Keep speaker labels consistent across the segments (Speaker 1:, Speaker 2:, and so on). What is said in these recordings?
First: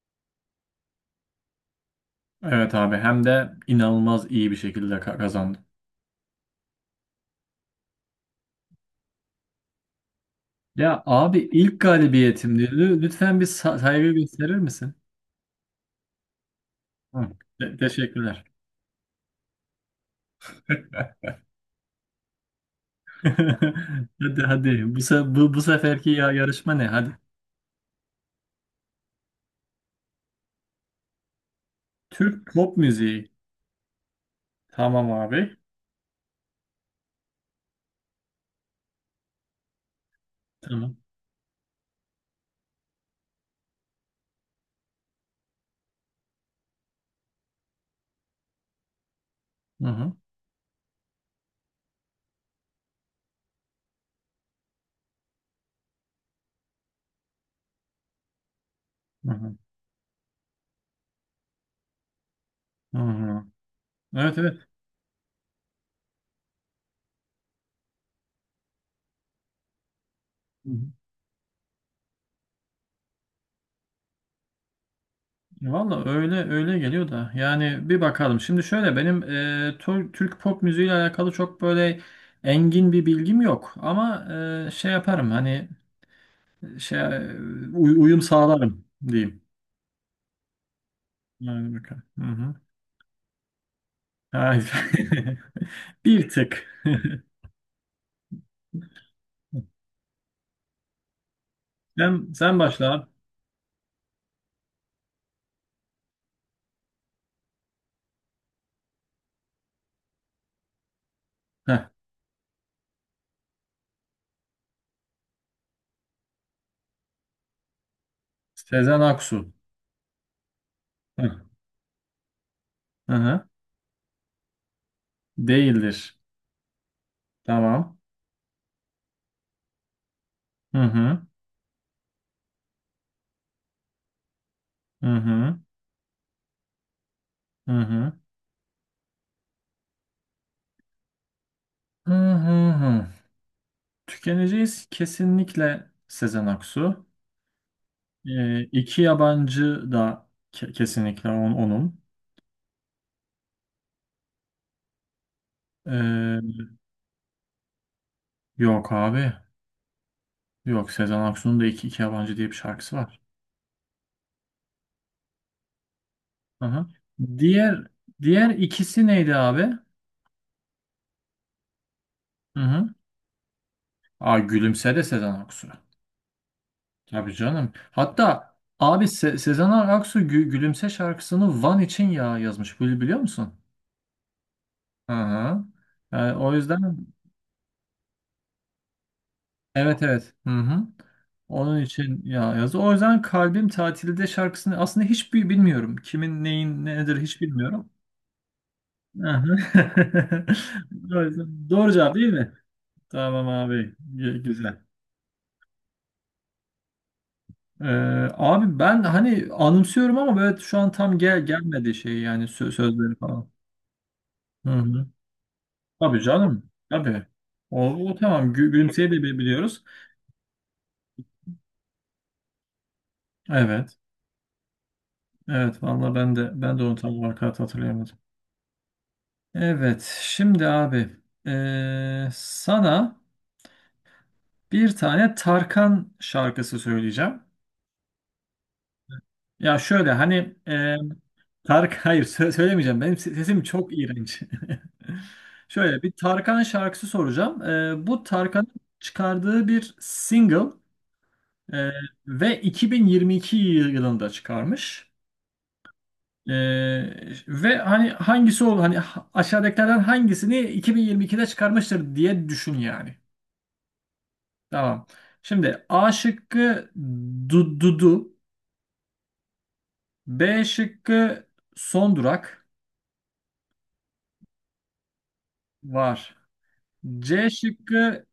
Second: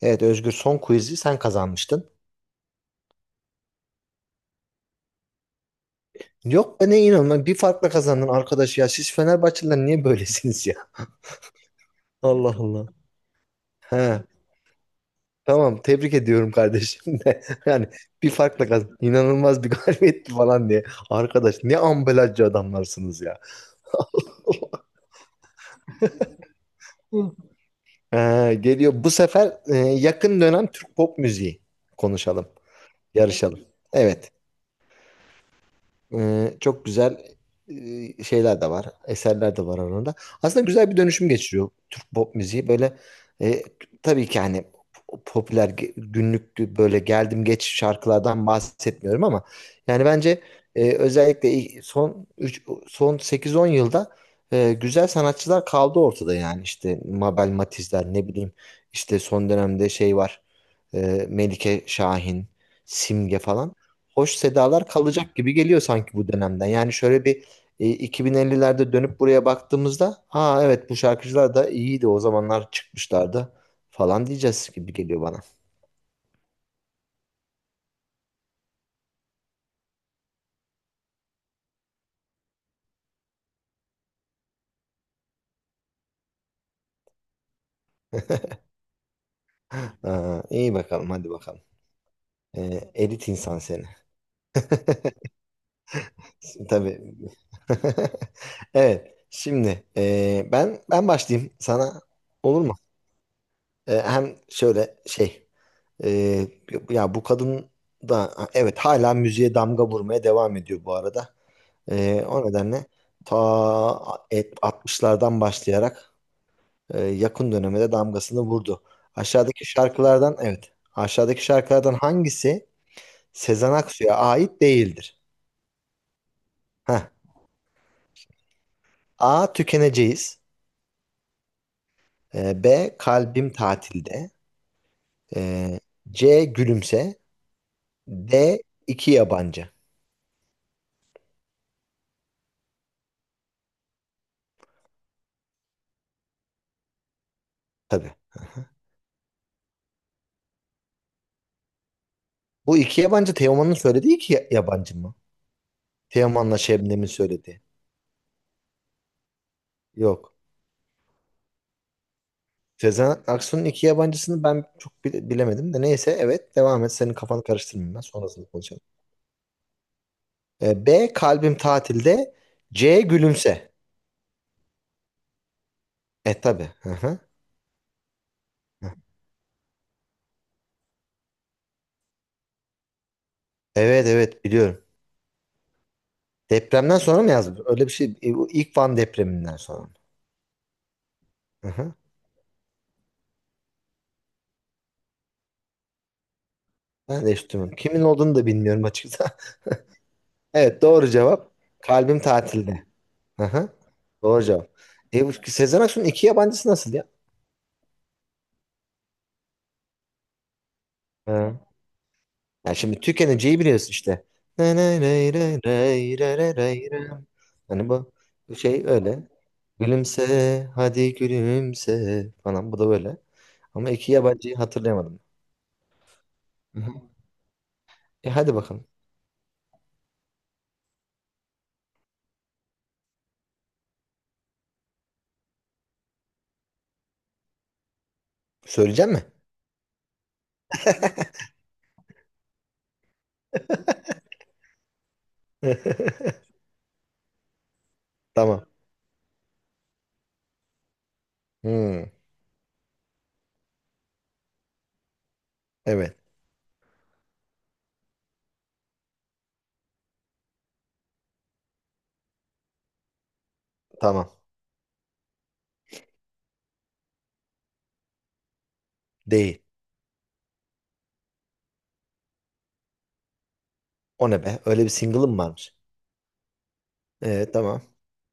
Speaker 1: Evet Özgür son quiz'i sen kazanmıştın.
Speaker 2: Evet abi, hem de inanılmaz iyi bir şekilde kazandım.
Speaker 1: Yok be ne inanılmaz bir farkla kazandın arkadaş ya. Siz Fenerbahçeliler niye böylesiniz ya?
Speaker 2: Ya abi, ilk
Speaker 1: Allah
Speaker 2: galibiyetimdi.
Speaker 1: Allah.
Speaker 2: Lütfen bir saygı
Speaker 1: He,
Speaker 2: gösterir misin?
Speaker 1: tamam tebrik ediyorum kardeşim
Speaker 2: Hı.
Speaker 1: de.
Speaker 2: Te-
Speaker 1: Yani bir
Speaker 2: teşekkürler.
Speaker 1: farkla kazandın. İnanılmaz bir galibiyetti falan diye. Arkadaş ne ambalajcı adamlarsınız ya.
Speaker 2: Hadi hadi, bu seferki yarışma ne hadi.
Speaker 1: Hı. Geliyor bu sefer yakın dönem Türk pop müziği konuşalım.
Speaker 2: Türk pop müziği.
Speaker 1: Yarışalım. Evet.
Speaker 2: Tamam abi.
Speaker 1: Çok güzel şeyler de var, eserler de var arasında. Aslında güzel
Speaker 2: Tamam.
Speaker 1: bir dönüşüm geçiriyor Türk pop müziği. Böyle e, tabii ki hani popüler günlük böyle geldim geç şarkılardan bahsetmiyorum ama
Speaker 2: Hı
Speaker 1: yani
Speaker 2: hı.
Speaker 1: bence özellikle son üç son 8-10 yılda güzel sanatçılar kaldı ortada yani işte Mabel Matiz'ler ne bileyim işte
Speaker 2: Hı
Speaker 1: son
Speaker 2: hı.
Speaker 1: dönemde şey var Melike Şahin,
Speaker 2: Hı
Speaker 1: Simge
Speaker 2: hı.
Speaker 1: falan hoş
Speaker 2: Evet evet.
Speaker 1: sedalar kalacak gibi geliyor sanki bu dönemden. Yani şöyle bir 2050'lerde dönüp buraya baktığımızda ha evet bu şarkıcılar da iyiydi o zamanlar çıkmışlardı falan diyeceğiz gibi geliyor bana.
Speaker 2: Valla, öyle öyle geliyor da yani bir bakalım. Şimdi şöyle benim Türk pop müziğiyle alakalı çok böyle engin bir bilgim yok. Ama şey yaparım hani şey uyum sağlarım diyeyim.
Speaker 1: Aa, iyi bakalım hadi bakalım.
Speaker 2: Yani bakalım. Hı hı.
Speaker 1: Elit insan seni.
Speaker 2: Hayır. Bir tık.
Speaker 1: Tabii. Evet. Şimdi ben başlayayım sana
Speaker 2: Sen
Speaker 1: olur mu?
Speaker 2: başla abi.
Speaker 1: Hem şöyle şey e, ya bu kadın da evet hala müziğe damga vurmaya devam ediyor bu arada.
Speaker 2: Heh.
Speaker 1: O nedenle ta 60'lardan başlayarak yakın döneme de damgasını vurdu.
Speaker 2: Sezen Aksu.
Speaker 1: Aşağıdaki şarkılardan, evet,
Speaker 2: Heh.
Speaker 1: aşağıdaki şarkılardan hangisi
Speaker 2: Hı hı.
Speaker 1: Sezen Aksu'ya ait değildir?
Speaker 2: Değildir.
Speaker 1: Heh.
Speaker 2: Tamam.
Speaker 1: A. Tükeneceğiz.
Speaker 2: Hı hı.
Speaker 1: B. Kalbim tatilde.
Speaker 2: Hı hı.
Speaker 1: E, C. Gülümse.
Speaker 2: Hı hı.
Speaker 1: D. iki yabancı.
Speaker 2: Hı hı. Tükeneceğiz kesinlikle Sezen Aksu.
Speaker 1: Tabii.
Speaker 2: İki yabancı da kesinlikle onun.
Speaker 1: Bu iki yabancı Teoman'ın söylediği yabancı mı? Teoman'la
Speaker 2: Ee,
Speaker 1: Şebnem'in söylediği.
Speaker 2: Yok abi.
Speaker 1: Yok.
Speaker 2: Yok, Sezen Aksu'nun da iki yabancı diye bir şarkısı var.
Speaker 1: Sezen Aksu'nun iki yabancısını ben bilemedim de neyse evet devam
Speaker 2: Hı.
Speaker 1: et senin kafanı
Speaker 2: Diğer
Speaker 1: karıştırmayayım ben sonrasında
Speaker 2: diğer
Speaker 1: konuşalım.
Speaker 2: ikisi neydi abi?
Speaker 1: B. Kalbim tatilde.
Speaker 2: Hı-hı.
Speaker 1: C. Gülümse.
Speaker 2: Aa, Gülümse de Sezen Aksu.
Speaker 1: Tabii. Hı hı.
Speaker 2: Tabii canım. Hatta abi, Sezen Aksu Gülümse şarkısını Van için ya yazmış. Biliyor musun?
Speaker 1: Evet, evet biliyorum.
Speaker 2: Hı-hı. Yani o yüzden.
Speaker 1: Depremden sonra mı yazdı? Öyle bir şey. Bu ilk Van depreminden sonra.
Speaker 2: Evet evet. Hı hı.
Speaker 1: Hı
Speaker 2: Onun
Speaker 1: hı.
Speaker 2: için ya yazı. O yüzden Kalbim Tatilde şarkısını aslında hiç bilmiyorum. Kimin neyin nedir
Speaker 1: Ben de
Speaker 2: hiç
Speaker 1: hiç
Speaker 2: bilmiyorum.
Speaker 1: kimin olduğunu da bilmiyorum açıkçası.
Speaker 2: Hı hı.
Speaker 1: Evet, doğru
Speaker 2: O
Speaker 1: cevap.
Speaker 2: yüzden doğru cevap
Speaker 1: Kalbim
Speaker 2: değil mi?
Speaker 1: tatilde.
Speaker 2: Tamam
Speaker 1: Aha,
Speaker 2: abi. Gü-
Speaker 1: doğru cevap.
Speaker 2: Güzel.
Speaker 1: Bu Sezen Aksu'nun iki yabancısı nasıl ya?
Speaker 2: Ee, Abi, ben hani anımsıyorum ama böyle şu an tam gel
Speaker 1: Ha.
Speaker 2: gelmedi şey yani sö-
Speaker 1: Ya şimdi
Speaker 2: sözleri falan.
Speaker 1: tükeneceği biliyorsun işte.
Speaker 2: Hı hı. Tabii canım. Tabii.
Speaker 1: Hani
Speaker 2: O,
Speaker 1: bu
Speaker 2: o tamam.
Speaker 1: bu
Speaker 2: Gü
Speaker 1: şey
Speaker 2: gülümseyi de
Speaker 1: öyle.
Speaker 2: biliyoruz.
Speaker 1: Gülümse hadi gülümse falan bu da böyle. Ama
Speaker 2: Evet.
Speaker 1: iki yabancıyı hatırlayamadım.
Speaker 2: Evet, vallahi ben de ben
Speaker 1: Hı
Speaker 2: de
Speaker 1: hı.
Speaker 2: onu tam olarak hatırlayamadım.
Speaker 1: Hadi bakalım.
Speaker 2: Evet, şimdi abi, sana bir tane Tarkan şarkısı söyleyeceğim.
Speaker 1: Söyleyecek mi?
Speaker 2: Ya şöyle hani Tark hayır, söylemeyeceğim. Benim sesim çok iğrenç. Şöyle bir Tarkan şarkısı soracağım. Bu
Speaker 1: Tamam.
Speaker 2: Tarkan'ın çıkardığı bir single, eee,
Speaker 1: Hmm,
Speaker 2: ve 2022 yılında çıkarmış.
Speaker 1: evet
Speaker 2: Ve hani hangisi ol hani ha- aşağıdakilerden hangisini 2022'de çıkarmıştır diye düşün yani.
Speaker 1: tamam.
Speaker 2: Tamam. Şimdi A şıkkı Dudu.
Speaker 1: Değil.
Speaker 2: B şıkkı son durak
Speaker 1: O ne be? Öyle bir single'ım varmış.
Speaker 2: var. C
Speaker 1: Tamam.
Speaker 2: şıkkı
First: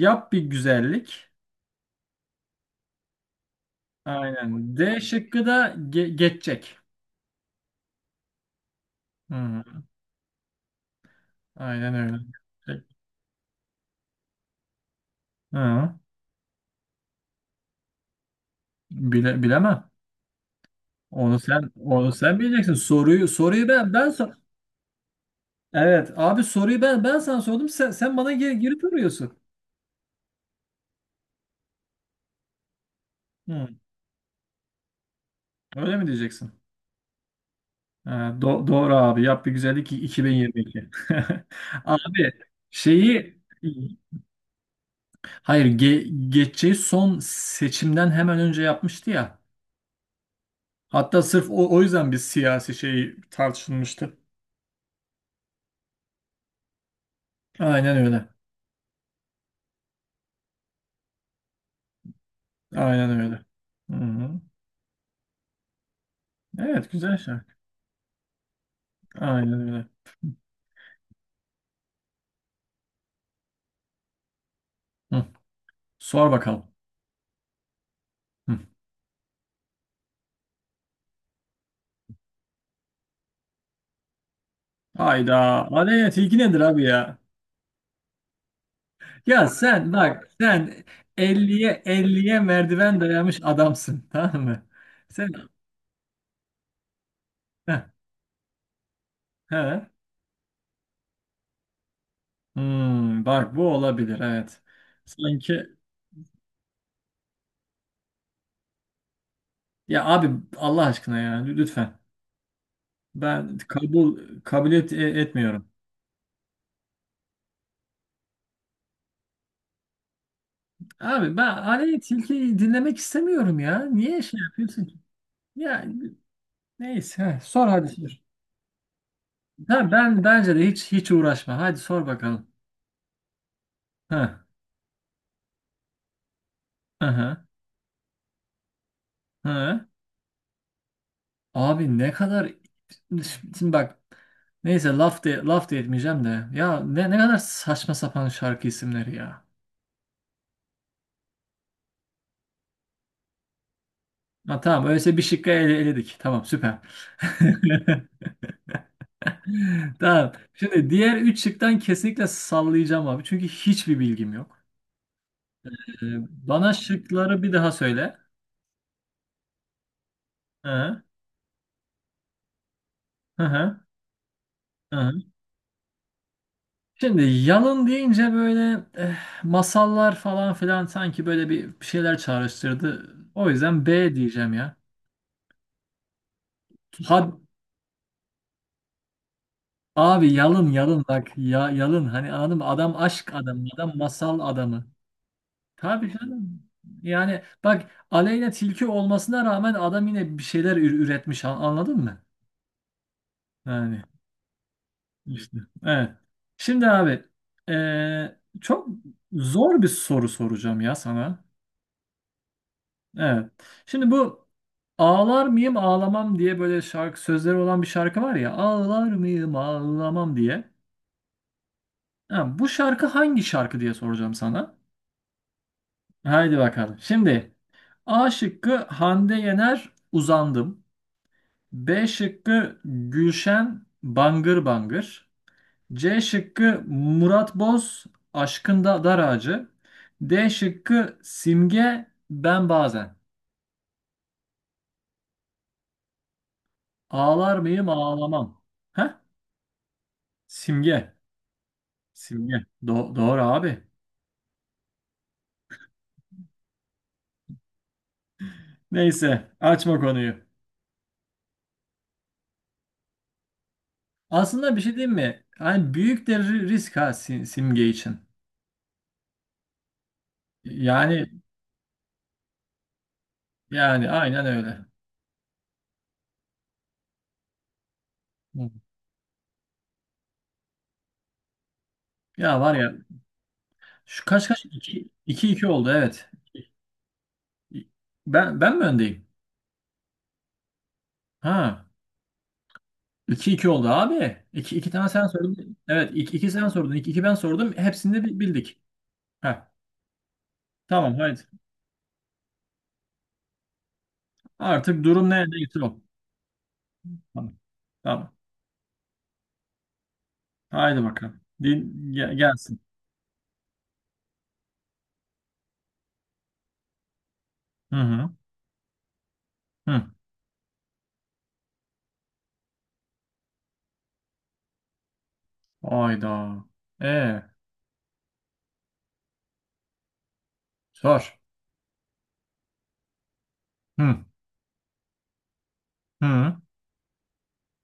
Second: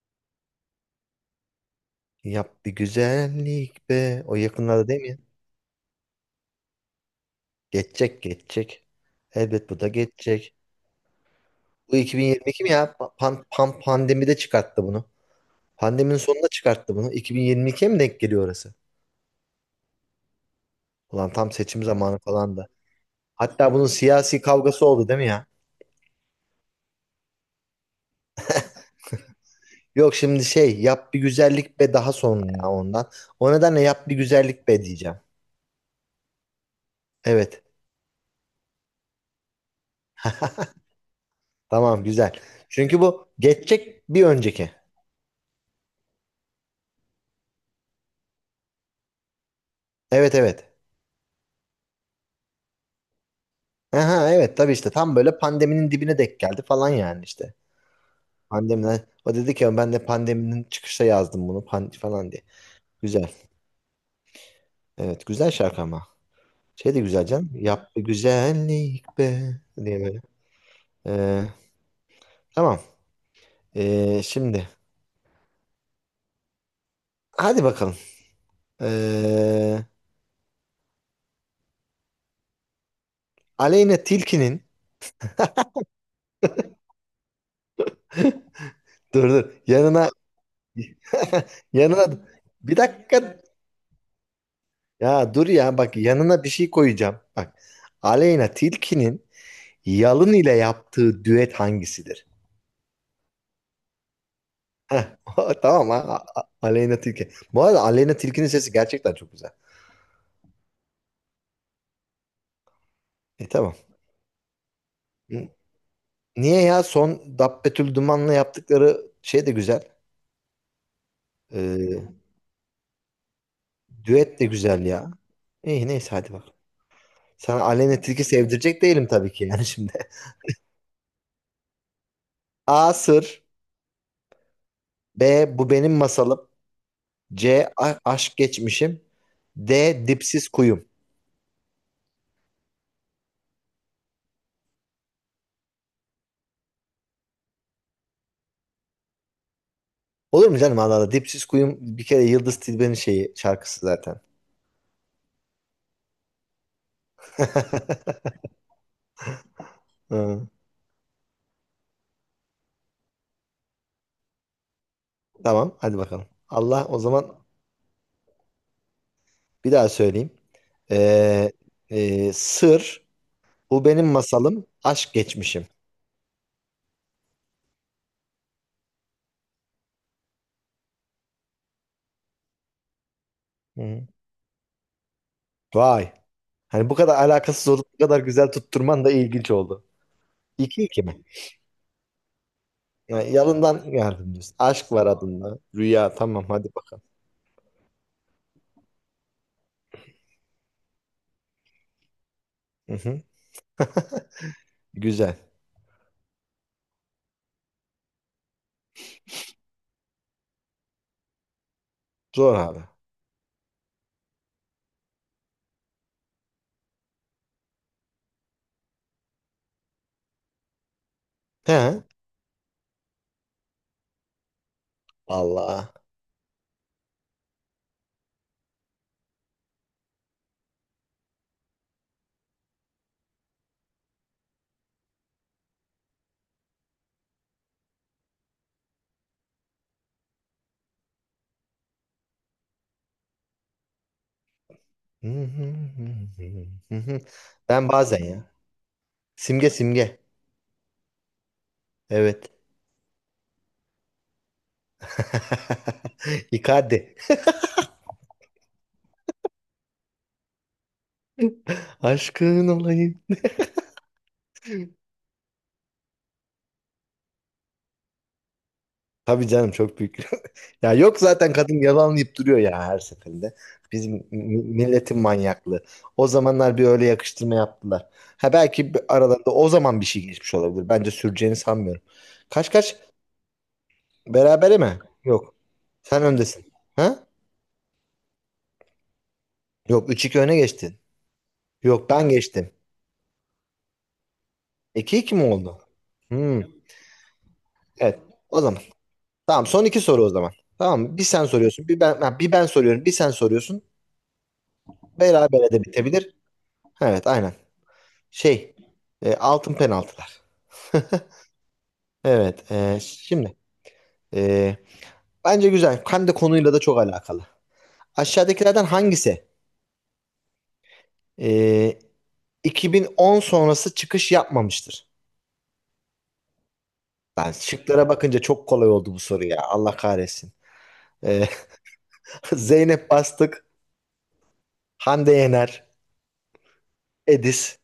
Speaker 2: yap bir güzellik.
Speaker 1: Yap bir güzellik be. O
Speaker 2: Aynen.
Speaker 1: yakınlarda
Speaker 2: D
Speaker 1: değil mi ya?
Speaker 2: şıkkı da geçecek.
Speaker 1: Geçecek, geçecek.
Speaker 2: Hı,
Speaker 1: Elbet bu da geçecek.
Speaker 2: aynen
Speaker 1: Bu
Speaker 2: öyle.
Speaker 1: 2022 mi ya? Pandemide çıkarttı bunu.
Speaker 2: Hı,
Speaker 1: Pandeminin sonunda çıkarttı bunu. 2022'ye mi denk geliyor orası?
Speaker 2: bilemem.
Speaker 1: Ulan
Speaker 2: Onu
Speaker 1: tam
Speaker 2: sen
Speaker 1: seçim
Speaker 2: onu
Speaker 1: zamanı
Speaker 2: sen
Speaker 1: falan da.
Speaker 2: bileceksin. Soruyu
Speaker 1: Hatta bunun
Speaker 2: ben sor.
Speaker 1: siyasi kavgası oldu değil mi ya?
Speaker 2: Evet abi, soruyu ben sana sordum. Sen bana geri soruyorsun.
Speaker 1: Yok şimdi şey yap bir güzellik be daha sonra ya ondan. O
Speaker 2: Hı,
Speaker 1: nedenle yap bir güzellik be diyeceğim.
Speaker 2: öyle mi diyeceksin?
Speaker 1: Evet.
Speaker 2: Ee, doğru abi. Yap bir güzellik 2022.
Speaker 1: Tamam,
Speaker 2: Abi
Speaker 1: güzel. Çünkü bu
Speaker 2: şeyi,
Speaker 1: geçecek bir önceki.
Speaker 2: hayır, geçeceği son seçimden hemen önce yapmıştı ya.
Speaker 1: Evet, evet.
Speaker 2: Hatta sırf o yüzden bir siyasi şey tartışılmıştı.
Speaker 1: Aha, evet tabii işte tam böyle pandeminin dibine denk geldi falan yani işte.
Speaker 2: Aynen öyle.
Speaker 1: Pandemiden o dedi ki ben de pandeminin çıkışta yazdım bunu pan falan diye.
Speaker 2: Aynen
Speaker 1: Güzel.
Speaker 2: öyle. Hı-hı.
Speaker 1: Evet, güzel şarkı ama.
Speaker 2: Evet,
Speaker 1: Şey de
Speaker 2: güzel
Speaker 1: güzel canım.
Speaker 2: şarkı.
Speaker 1: Yap bir güzellik be
Speaker 2: Aynen öyle.
Speaker 1: diye böyle. Ee, tamam. Şimdi
Speaker 2: Hı. Sor bakalım.
Speaker 1: hadi bakalım.
Speaker 2: Hı.
Speaker 1: Ee, Aleyna Tilki'nin
Speaker 2: Hayda. Adet ilgi nedir abi ya?
Speaker 1: dur
Speaker 2: Ya
Speaker 1: dur
Speaker 2: sen
Speaker 1: yanına
Speaker 2: bak sen, elliye
Speaker 1: yanına
Speaker 2: elliye
Speaker 1: bir
Speaker 2: merdiven dayamış
Speaker 1: dakika
Speaker 2: adamsın, tamam mı? Sen
Speaker 1: ya dur ya bak yanına bir şey koyacağım. Bak Aleyna Tilki'nin
Speaker 2: He.
Speaker 1: Yalın ile yaptığı düet hangisidir?
Speaker 2: Hmm, bak bu olabilir, evet.
Speaker 1: Heh,
Speaker 2: Sanki
Speaker 1: tamam ha. Aleyna Tilki. Bu arada Aleyna Tilki'nin sesi gerçekten çok güzel.
Speaker 2: ya abi, Allah aşkına ya lütfen. Ben
Speaker 1: Tamam.
Speaker 2: kabuliyet e-
Speaker 1: N-
Speaker 2: etmiyorum.
Speaker 1: Niye ya son Dabbetül Duman'la yaptıkları şey de güzel.
Speaker 2: Abi, ben hani
Speaker 1: Ee,
Speaker 2: tilkiyi dinlemek istemiyorum ya. Niye şey
Speaker 1: düet de
Speaker 2: yapıyorsun
Speaker 1: güzel
Speaker 2: ki?
Speaker 1: ya.
Speaker 2: Ya
Speaker 1: İyi neyse hadi bak.
Speaker 2: neyse, he,
Speaker 1: Sana
Speaker 2: sor hadi
Speaker 1: Aleyna
Speaker 2: sor.
Speaker 1: Tilki sevdirecek değilim tabii ki yani
Speaker 2: Ha,
Speaker 1: şimdi.
Speaker 2: bence de hiç hiç uğraşma. Hadi sor bakalım.
Speaker 1: A. Sır.
Speaker 2: Ha.
Speaker 1: B. Bu benim masalım.
Speaker 2: Aha.
Speaker 1: C. Aşk geçmişim.
Speaker 2: Ha.
Speaker 1: D. Dipsiz kuyum.
Speaker 2: Abi, ne kadar şimdi bak, neyse, laf da etmeyeceğim de ya, ne kadar saçma sapan şarkı isimleri ya.
Speaker 1: Olur mu canım Allah Allah. Dipsiz kuyum bir kere Yıldız Tilbe'nin şeyi şarkısı zaten.
Speaker 2: Ha, tamam öyleyse bir şıkkı eledik. Tamam, süper. Tamam.
Speaker 1: Hı,
Speaker 2: Şimdi diğer üç şıktan kesinlikle sallayacağım abi. Çünkü hiçbir bilgim yok.
Speaker 1: tamam hadi
Speaker 2: Ee,
Speaker 1: bakalım.
Speaker 2: Bana
Speaker 1: Allah o zaman
Speaker 2: şıkları bir daha söyle.
Speaker 1: bir daha söyleyeyim.
Speaker 2: Hı
Speaker 1: Ee, sır,
Speaker 2: hı hı.
Speaker 1: bu benim masalım,
Speaker 2: Hı.
Speaker 1: aşk geçmişim.
Speaker 2: Şimdi yalın deyince böyle, masallar falan filan sanki böyle bir şeyler çağrıştırdı. O yüzden
Speaker 1: Hı.
Speaker 2: B diyeceğim ya.
Speaker 1: Vay. Hani bu kadar
Speaker 2: Ha
Speaker 1: alakasız olup bu kadar güzel tutturman da ilginç oldu.
Speaker 2: abi, yalın
Speaker 1: İki iki
Speaker 2: yalın
Speaker 1: mi?
Speaker 2: bak ya yalın, hani anladın mı? Adam
Speaker 1: Yani
Speaker 2: aşk adamı,
Speaker 1: yalından
Speaker 2: adam masal
Speaker 1: yardımcısın.
Speaker 2: adamı.
Speaker 1: Aşk var adında.
Speaker 2: Tabii
Speaker 1: Rüya tamam
Speaker 2: canım.
Speaker 1: hadi bakalım.
Speaker 2: Yani bak, Aleyna Tilki olmasına rağmen adam yine bir şeyler üretmiş anladın mı?
Speaker 1: Hı hı.
Speaker 2: Yani
Speaker 1: Güzel.
Speaker 2: işte. Evet. Şimdi abi, çok zor bir soru soracağım ya sana.
Speaker 1: Zor abi.
Speaker 2: Evet. Şimdi bu ağlar mıyım ağlamam diye böyle şarkı sözleri olan bir şarkı var ya, ağlar mıyım ağlamam diye.
Speaker 1: He.
Speaker 2: Ha, bu şarkı hangi şarkı diye soracağım sana.
Speaker 1: Allah.
Speaker 2: Haydi bakalım. Şimdi A şıkkı Hande Yener uzandım. B şıkkı Gülşen Bangır Bangır. C şıkkı Murat Boz Aşkında Dar Ağacı. D şıkkı Simge Ben Bazen.
Speaker 1: Hı hı hı hı hı hı.
Speaker 2: Ağlar mıyım
Speaker 1: Ben bazen ya.
Speaker 2: ağlamam. Heh?
Speaker 1: Simge, Simge.
Speaker 2: Simge.
Speaker 1: Evet.
Speaker 2: Simge. Doğru abi.
Speaker 1: İkade.
Speaker 2: Neyse, açma konuyu.
Speaker 1: Aşkın olayım.
Speaker 2: Aslında bir şey diyeyim mi? Hani büyük de risk, ha, Simge için.
Speaker 1: Tabii canım, çok büyük. Ya yok
Speaker 2: Yani
Speaker 1: zaten kadın yalanlayıp duruyor ya her seferinde.
Speaker 2: yani
Speaker 1: Bizim
Speaker 2: aynen öyle.
Speaker 1: milletin manyaklığı. O zamanlar bir öyle yakıştırma yaptılar. Ha
Speaker 2: Hı.
Speaker 1: belki aralarında o zaman bir şey geçmiş olabilir. Bence süreceğini sanmıyorum.
Speaker 2: Ya
Speaker 1: Kaç
Speaker 2: var ya,
Speaker 1: kaç?
Speaker 2: şu kaç kaç,
Speaker 1: Berabere mi?
Speaker 2: 2
Speaker 1: Yok.
Speaker 2: 2 oldu,
Speaker 1: Sen
Speaker 2: evet.
Speaker 1: öndesin. Ha?
Speaker 2: Ben mi öndeyim?
Speaker 1: Yok, üç iki öne geçtin.
Speaker 2: Ha.
Speaker 1: Yok, ben geçtim.
Speaker 2: iki iki oldu abi. İki 2 tane
Speaker 1: 2
Speaker 2: sen
Speaker 1: iki mi
Speaker 2: sordun.
Speaker 1: oldu?
Speaker 2: Evet, iki
Speaker 1: Hmm.
Speaker 2: sen sordun, iki ben sordum. Hepsini
Speaker 1: Evet.
Speaker 2: de bi-
Speaker 1: O
Speaker 2: bildik.
Speaker 1: zaman. Tamam,
Speaker 2: Ha.
Speaker 1: son iki soru o zaman. Tamam mı?
Speaker 2: Tamam,
Speaker 1: Bir
Speaker 2: haydi.
Speaker 1: sen soruyorsun. Bir ben soruyorum. Bir sen soruyorsun.
Speaker 2: Artık durum nerede
Speaker 1: Berabere
Speaker 2: neyse
Speaker 1: de
Speaker 2: o.
Speaker 1: bitebilir. Evet, aynen.
Speaker 2: Tamam. Tamam.
Speaker 1: Şey altın penaltılar.
Speaker 2: Haydi bakalım. Din, ge-
Speaker 1: Evet,
Speaker 2: gelsin.
Speaker 1: şimdi e, bence güzel. Hem de konuyla da çok alakalı.
Speaker 2: Hı hı.
Speaker 1: Aşağıdakilerden hangisi
Speaker 2: Hı.
Speaker 1: e, 2010 sonrası çıkış yapmamıştır?
Speaker 2: Hayda. E,
Speaker 1: Ben şıklara bakınca çok kolay oldu bu soru ya. Allah kahretsin.
Speaker 2: Sor.
Speaker 1: E, Zeynep Bastık,
Speaker 2: Hı
Speaker 1: Hande Yener,
Speaker 2: hı
Speaker 1: Edis,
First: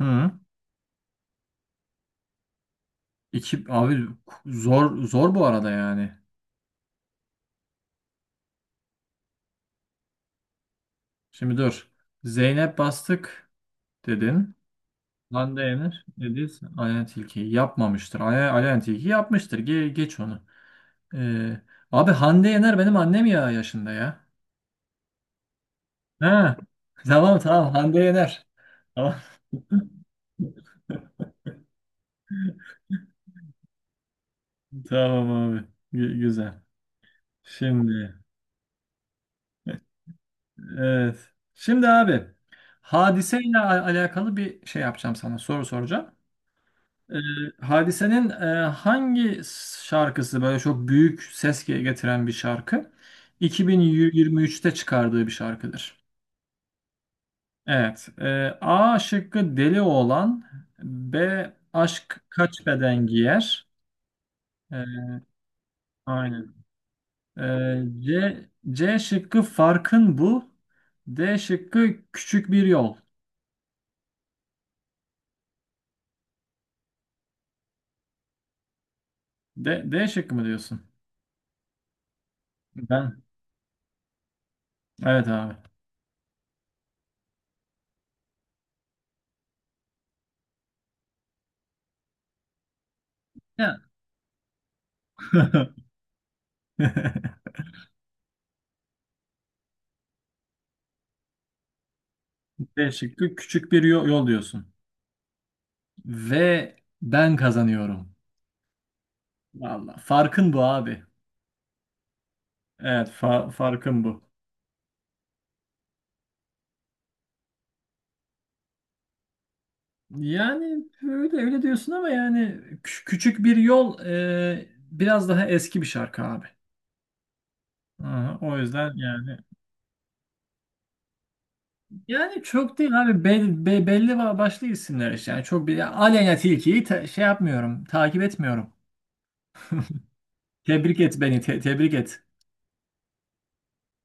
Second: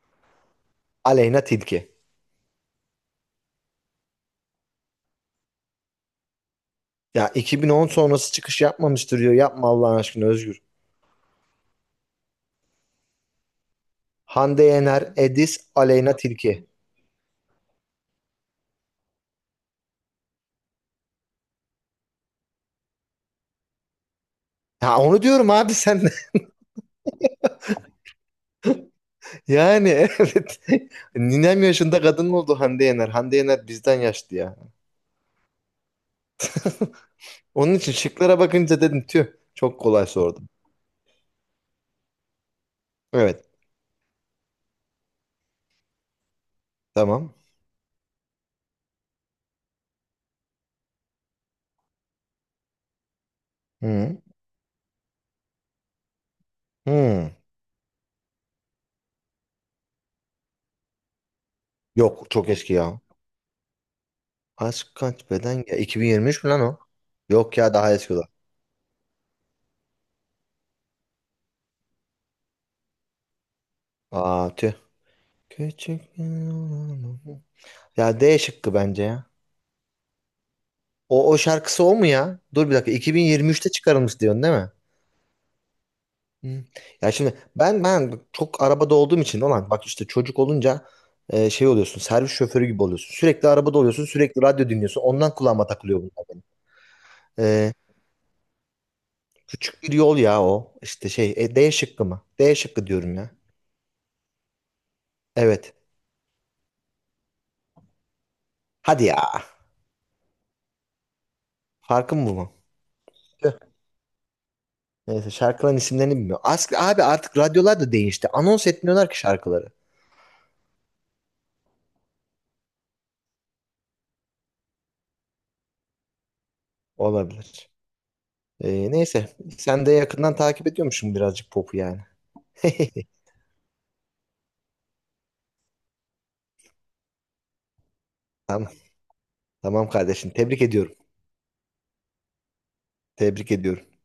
Speaker 2: hı.
Speaker 1: Aleyna Tilki.
Speaker 2: İki abi, zor zor bu arada yani.
Speaker 1: Ya 2010 sonrası çıkış yapmamıştır diyor. Yapma Allah'ın aşkına Özgür.
Speaker 2: Şimdi dur. Zeynep Bastık dedin.
Speaker 1: Hande Yener, Edis,
Speaker 2: Hande Yener,
Speaker 1: Aleyna Tilki.
Speaker 2: Ediz, Ayhan Tilki'yi yapmamıştır. Ayhan Tilki yapmıştır. Geç onu. Ee, Abi, Hande Yener benim annem ya yaşında ya.
Speaker 1: Ya onu diyorum abi sen de.
Speaker 2: Ha. Tamam tamam, Hande Yener. Tamam,
Speaker 1: Yani evet, ninem yaşında kadın oldu Hande Yener. Hande Yener bizden yaşlı ya.
Speaker 2: tamam abi. Güzel.
Speaker 1: Onun için
Speaker 2: Şimdi
Speaker 1: şıklara bakınca dedim tüh
Speaker 2: e,
Speaker 1: çok kolay sordum.
Speaker 2: evet. Şimdi abi,
Speaker 1: Evet,
Speaker 2: hadiseyle alakalı bir şey yapacağım sana. Soru soracağım. Ee,
Speaker 1: tamam.
Speaker 2: Hadise'nin hangi şarkısı böyle çok büyük ses getiren bir şarkı?
Speaker 1: Hı.
Speaker 2: 2023'te çıkardığı bir şarkıdır.
Speaker 1: Hı.
Speaker 2: Evet. A şıkkı deli oğlan. B aşk
Speaker 1: Yok, çok
Speaker 2: kaç
Speaker 1: eski ya.
Speaker 2: beden giyer. E,
Speaker 1: Aşk kaç beden ya, 2023 mü
Speaker 2: aynen.
Speaker 1: lan o? Yok ya, daha eski o da.
Speaker 2: C şıkkı farkın bu. D şıkkı küçük bir yol.
Speaker 1: Aa, tüh. Küçük ya, D şıkkı bence ya.
Speaker 2: D şıkkı mı diyorsun?
Speaker 1: O şarkısı o mu ya? Dur bir dakika,
Speaker 2: Ben.
Speaker 1: 2023'te çıkarılmış diyorsun değil mi?
Speaker 2: Evet abi.
Speaker 1: Hı. Ya şimdi ben çok arabada olduğum için olan bak işte çocuk olunca şey oluyorsun, servis şoförü gibi oluyorsun. Sürekli
Speaker 2: Ya.
Speaker 1: arabada oluyorsun, sürekli radyo dinliyorsun, ondan kulağıma takılıyor bunlar benim. E, küçük bir yol ya o işte şey D şıkkı mı? D şıkkı
Speaker 2: D
Speaker 1: diyorum ya.
Speaker 2: şıkkı küçük bir yol diyorsun.
Speaker 1: Evet
Speaker 2: Ve ben kazanıyorum.
Speaker 1: hadi ya,
Speaker 2: Vallahi farkın bu abi.
Speaker 1: farkın bu mu?
Speaker 2: Evet, fa-
Speaker 1: Tüh.
Speaker 2: farkın bu.
Speaker 1: Neyse, şarkıların isimlerini bilmiyorum. As abi artık radyolar da değişti, anons etmiyorlar ki şarkıları.
Speaker 2: Yani, öyle öyle diyorsun ama yani küçük bir yol, biraz daha eski bir şarkı abi.
Speaker 1: Olabilir.
Speaker 2: Aha, o yüzden
Speaker 1: Neyse
Speaker 2: yani
Speaker 1: sen de yakından takip ediyormuşsun birazcık popu yani.
Speaker 2: yani çok değil abi, belli başlı isimler işte. Yani çok bir Aleyna Tilki'yi şey yapmıyorum, takip
Speaker 1: Tamam,
Speaker 2: etmiyorum.
Speaker 1: tamam kardeşim tebrik ediyorum.
Speaker 2: Tebrik et beni, tebrik et.
Speaker 1: Tebrik ediyorum.